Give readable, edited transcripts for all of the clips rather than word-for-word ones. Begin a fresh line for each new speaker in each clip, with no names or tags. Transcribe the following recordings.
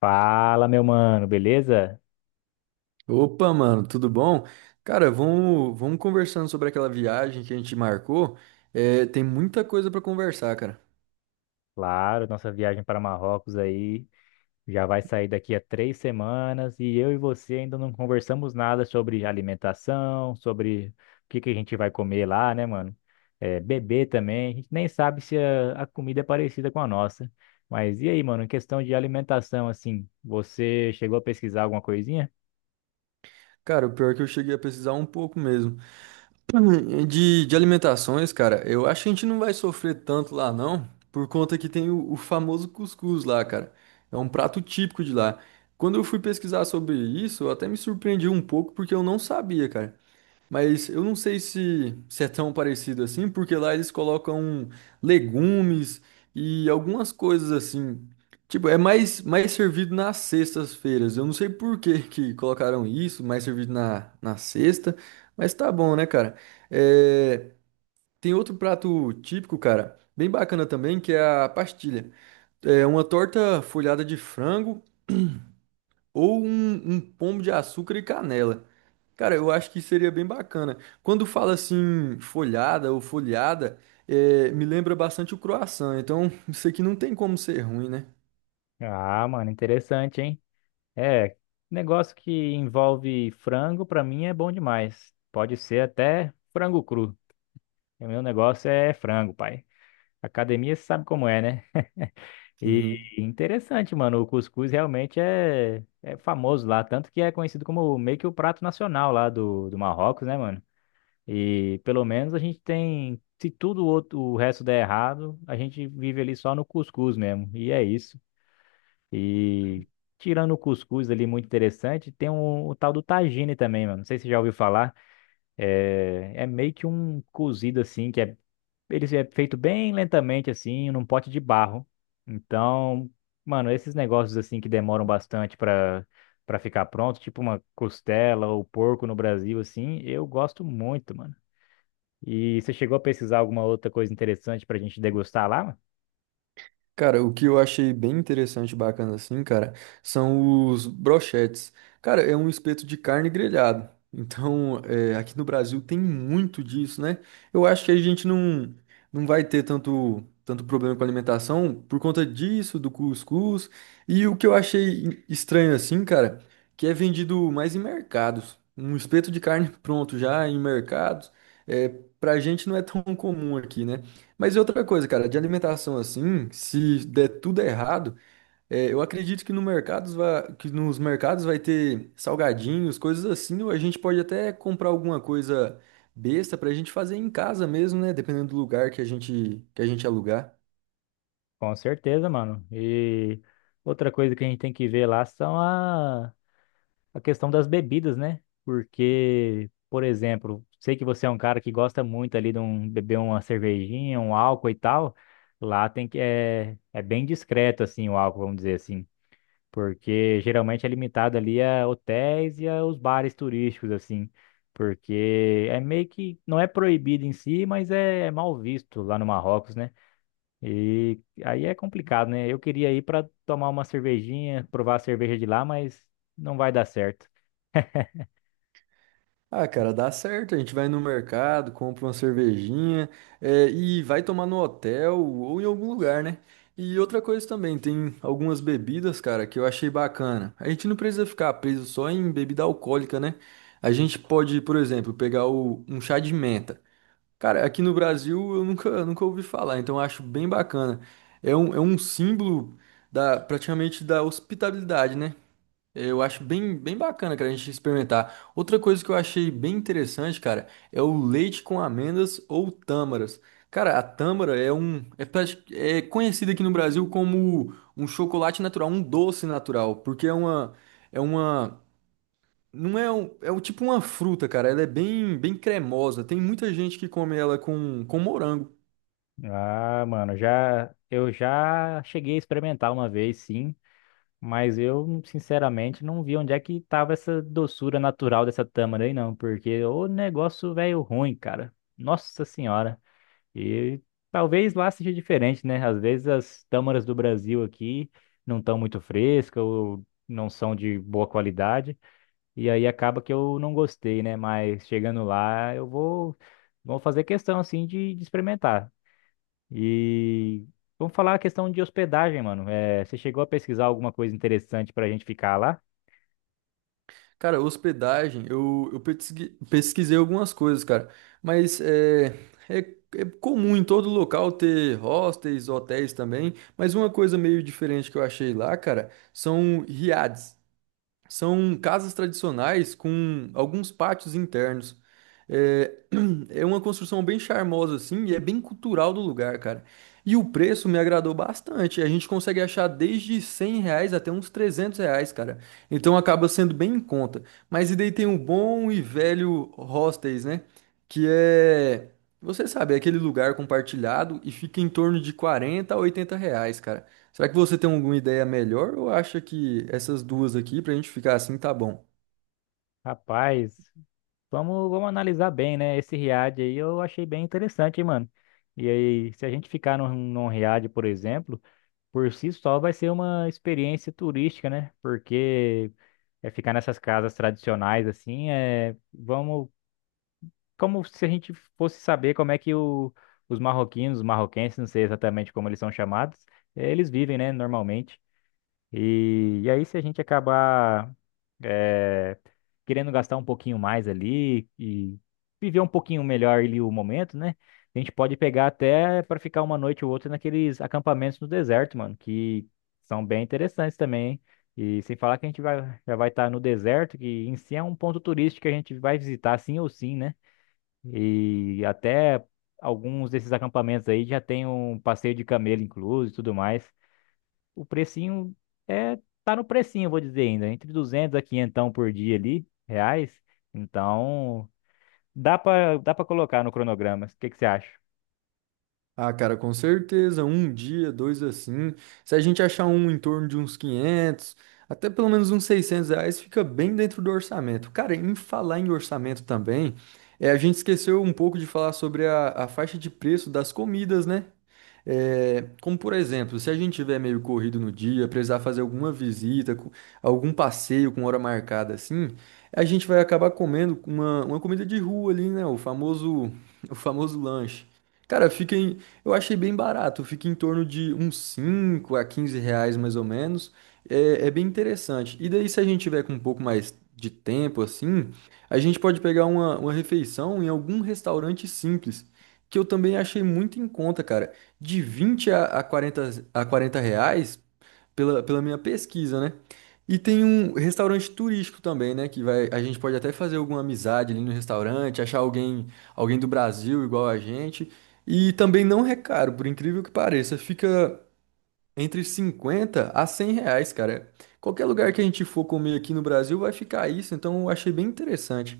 Fala, meu mano, beleza?
Opa, mano, tudo bom? Cara, vamos conversando sobre aquela viagem que a gente marcou. É, tem muita coisa pra conversar, cara.
Claro, nossa viagem para Marrocos aí já vai sair daqui a 3 semanas e eu e você ainda não conversamos nada sobre alimentação, sobre o que a gente vai comer lá, né, mano? É, beber também, a gente nem sabe se a comida é parecida com a nossa. Mas e aí, mano, em questão de alimentação, assim, você chegou a pesquisar alguma coisinha?
Cara, o pior é que eu cheguei a pesquisar um pouco mesmo. De alimentações, cara, eu acho que a gente não vai sofrer tanto lá, não, por conta que tem o famoso cuscuz lá, cara. É um prato típico de lá. Quando eu fui pesquisar sobre isso, eu até me surpreendi um pouco porque eu não sabia, cara. Mas eu não sei se é tão parecido assim, porque lá eles colocam legumes e algumas coisas assim. Tipo, é mais servido nas sextas-feiras. Eu não sei por que que colocaram isso, mais servido na sexta, mas tá bom, né, cara? É, tem outro prato típico, cara, bem bacana também, que é a pastilha. É uma torta folhada de frango ou um pombo de açúcar e canela. Cara, eu acho que seria bem bacana. Quando fala assim, folhada ou folhada, é, me lembra bastante o croissant. Então, isso aqui não tem como ser ruim, né?
Ah, mano, interessante, hein? É, negócio que envolve frango, pra mim é bom demais. Pode ser até frango cru. O meu negócio é frango, pai. Academia você sabe como é, né? E interessante, mano. O cuscuz realmente é famoso lá. Tanto que é conhecido como meio que o prato nacional lá do Marrocos, né, mano? E pelo menos a gente tem. Se tudo o outro, o resto der errado, a gente vive ali só no cuscuz mesmo. E é isso. E tirando o cuscuz ali, muito interessante, tem um, o tal do tagine também, mano. Não sei se você já ouviu falar. É, é meio que um cozido assim, que é, ele é feito bem lentamente assim, num pote de barro. Então, mano, esses negócios assim que demoram bastante para ficar pronto, tipo uma costela ou porco no Brasil assim, eu gosto muito, mano. E você chegou a pesquisar alguma outra coisa interessante pra gente degustar lá, mano?
Cara, o que eu achei bem interessante e bacana assim, cara, são os brochetes. Cara, é um espeto de carne grelhado. Então, é, aqui no Brasil tem muito disso, né? Eu acho que a gente não vai ter tanto problema com alimentação por conta disso, do cuscuz. E o que eu achei estranho assim, cara, que é vendido mais em mercados. Um espeto de carne pronto já em mercados. É, pra gente não é tão comum aqui, né? Mas e outra coisa, cara, de alimentação assim, se der tudo errado, é, eu acredito que, no mercados va- que nos mercados vai ter salgadinhos, coisas assim, ou a gente pode até comprar alguma coisa besta pra gente fazer em casa mesmo, né? Dependendo do lugar que a gente alugar.
Com certeza, mano. E outra coisa que a gente tem que ver lá são a questão das bebidas, né? Porque, por exemplo, sei que você é um cara que gosta muito ali de um, beber uma cervejinha, um álcool e tal. Lá tem que é, é bem discreto assim o álcool, vamos dizer assim, porque geralmente é limitado ali a hotéis e aos bares turísticos assim, porque é meio que não é proibido em si, mas é, é mal visto lá no Marrocos, né? E aí é complicado, né? Eu queria ir para tomar uma cervejinha, provar a cerveja de lá, mas não vai dar certo.
Ah, cara, dá certo. A gente vai no mercado, compra uma cervejinha, e vai tomar no hotel ou em algum lugar, né? E outra coisa também, tem algumas bebidas, cara, que eu achei bacana. A gente não precisa ficar preso só em bebida alcoólica, né? A gente pode, por exemplo, pegar um chá de menta. Cara, aqui no Brasil eu nunca ouvi falar, então eu acho bem bacana. É um símbolo da, praticamente da hospitalidade, né? Eu acho bem bacana, cara, a gente experimentar. Outra coisa que eu achei bem interessante, cara, é o leite com amêndoas ou tâmaras. Cara, a tâmara é conhecida aqui no Brasil como um chocolate natural, um doce natural, porque é uma, não é um, é um, tipo uma fruta, cara. Ela é bem cremosa. Tem muita gente que come ela com morango.
Ah, mano, já eu já cheguei a experimentar uma vez, sim, mas eu sinceramente não vi onde é que tava essa doçura natural dessa tâmara aí, não, porque o negócio velho ruim, cara. Nossa senhora. E talvez lá seja diferente, né? Às vezes as tâmaras do Brasil aqui não estão muito frescas ou não são de boa qualidade. E aí acaba que eu não gostei, né? Mas chegando lá, eu vou, vou fazer questão, assim, de experimentar. E vamos falar a questão de hospedagem, mano. É, você chegou a pesquisar alguma coisa interessante pra gente ficar lá?
Cara, hospedagem, pesquisei algumas coisas, cara, mas é, é comum em todo local ter hostels, hotéis também, mas uma coisa meio diferente que eu achei lá, cara, são riades. São casas tradicionais com alguns pátios internos. Eh, Sim, é uma construção bem charmosa, assim, e é bem cultural do lugar, cara. E o preço me agradou bastante. A gente consegue achar desde 100 reais até uns 300 reais, cara. Então acaba sendo bem em conta. Mas e daí tem o bom e velho hostels, né? Que é, você sabe, é aquele lugar compartilhado e fica em torno de 40 a 80 reais, cara. Será que você tem alguma ideia melhor ou acha que essas duas aqui, pra gente ficar assim, tá bom?
Rapaz, vamos, vamos analisar bem, né? Esse Riad aí eu achei bem interessante, hein, mano. E aí, se a gente ficar num Riad, por exemplo, por si só vai ser uma experiência turística, né? Porque é ficar nessas casas tradicionais, assim, é, vamos como se a gente fosse saber como é que o, os marroquinos, os marroquenses, não sei exatamente como eles são chamados, eles vivem, né, normalmente. E aí, se a gente acabar eh, querendo gastar um pouquinho mais ali e viver um pouquinho melhor ali o momento, né? A gente pode pegar até para ficar uma noite ou outra naqueles acampamentos no deserto, mano, que são bem interessantes também, hein? E sem falar que a gente vai, já vai estar no deserto, que em si é um ponto turístico que a gente vai visitar sim ou sim, né? E até alguns desses acampamentos aí já tem um passeio de camelo incluso e tudo mais. O precinho é tá no precinho, eu vou dizer ainda, entre 200 a 500 por dia ali, reais. Então, dá para colocar no cronograma. O que que você acha?
Ah, cara, com certeza, um dia, dois assim. Se a gente achar um em torno de uns 500, até pelo menos uns 600 reais, fica bem dentro do orçamento. Cara, em falar em orçamento também, é, a gente esqueceu um pouco de falar sobre a faixa de preço das comidas, né? É, como por exemplo, se a gente tiver meio corrido no dia, precisar fazer alguma visita, algum passeio com hora marcada assim, a gente vai acabar comendo uma comida de rua ali, né? O famoso, o famoso lanche. Cara, eu achei bem barato, fica em torno de uns 5 a 15 reais mais ou menos. É bem interessante. E daí, se a gente tiver com um pouco mais de tempo assim, a gente pode pegar uma refeição em algum restaurante simples, que eu também achei muito em conta, cara de 20 a 40 reais pela minha pesquisa, né? E tem um restaurante turístico também, né? A gente pode até fazer alguma amizade ali no restaurante, achar alguém do Brasil igual a gente. E também não é caro, por incrível que pareça. Fica entre 50 a 100 reais, cara. Qualquer lugar que a gente for comer aqui no Brasil vai ficar isso, então eu achei bem interessante.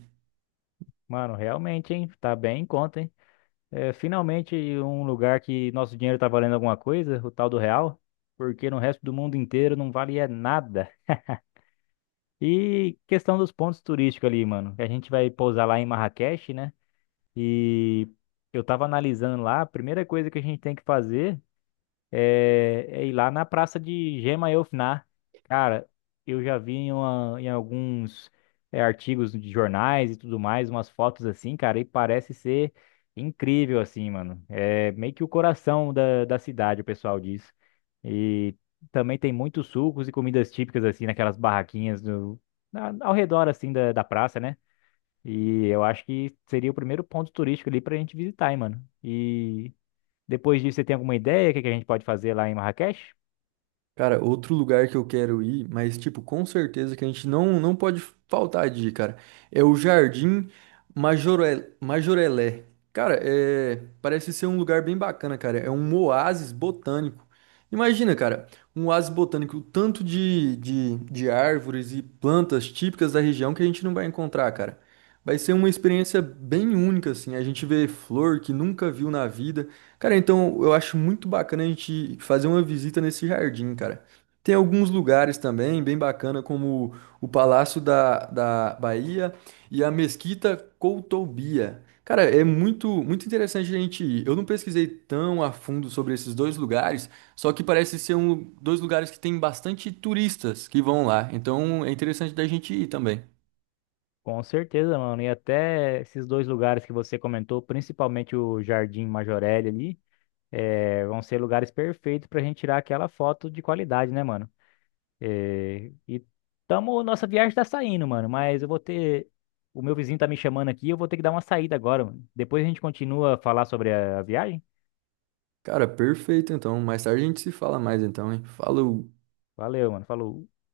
Mano, realmente, hein? Tá bem em conta, hein? É, finalmente um lugar que nosso dinheiro tá valendo alguma coisa, o tal do real, porque no resto do mundo inteiro não vale é nada. E questão dos pontos turísticos ali, mano. A gente vai pousar lá em Marrakech, né? E eu tava analisando lá, a primeira coisa que a gente tem que fazer é, é ir lá na praça de Gema Elfnar. Cara, eu já vi em, uma- em alguns é, artigos de jornais e tudo mais, umas fotos assim, cara, e parece ser incrível assim, mano. É meio que o coração da, da cidade, o pessoal diz. E também tem muitos sucos e comidas típicas assim, naquelas barraquinhas do, na- ao redor assim da, da praça, né? E eu acho que seria o primeiro ponto turístico ali pra gente visitar, hein, mano. E depois disso, você tem alguma ideia do que a gente pode fazer lá em Marrakech?
Cara, outro lugar que eu quero ir, mas tipo, com certeza que a gente não pode faltar de ir, cara, é o Jardim Majorel, Majorelé. Cara, é, parece ser um lugar bem bacana, cara. É um oásis botânico. Imagina, cara, um oásis botânico, o tanto de árvores e plantas típicas da região que a gente não vai encontrar, cara. Vai ser uma experiência bem única, assim. A gente vê flor que nunca viu na vida. Cara, então eu acho muito bacana a gente fazer uma visita nesse jardim, cara. Tem alguns lugares também bem bacana, como o Palácio da Bahia e a Mesquita Coutobia. Cara, é muito, muito interessante a gente ir. Eu não pesquisei tão a fundo sobre esses dois lugares, só que parece ser um, dois lugares que tem bastante turistas que vão lá. Então é interessante da gente ir também.
Com certeza, mano. E até esses dois lugares que você comentou, principalmente o Jardim Majorelle ali, vão ser lugares perfeitos pra gente tirar aquela foto de qualidade, né, mano? E tamo, nossa viagem tá saindo, mano. Mas eu vou ter. O meu vizinho tá me chamando aqui, eu vou ter que dar uma saída agora, mano. Depois a gente continua a falar sobre a viagem.
Cara, perfeito então. Mais tarde a gente se fala mais então, hein? Falou!
Valeu, mano. Falou.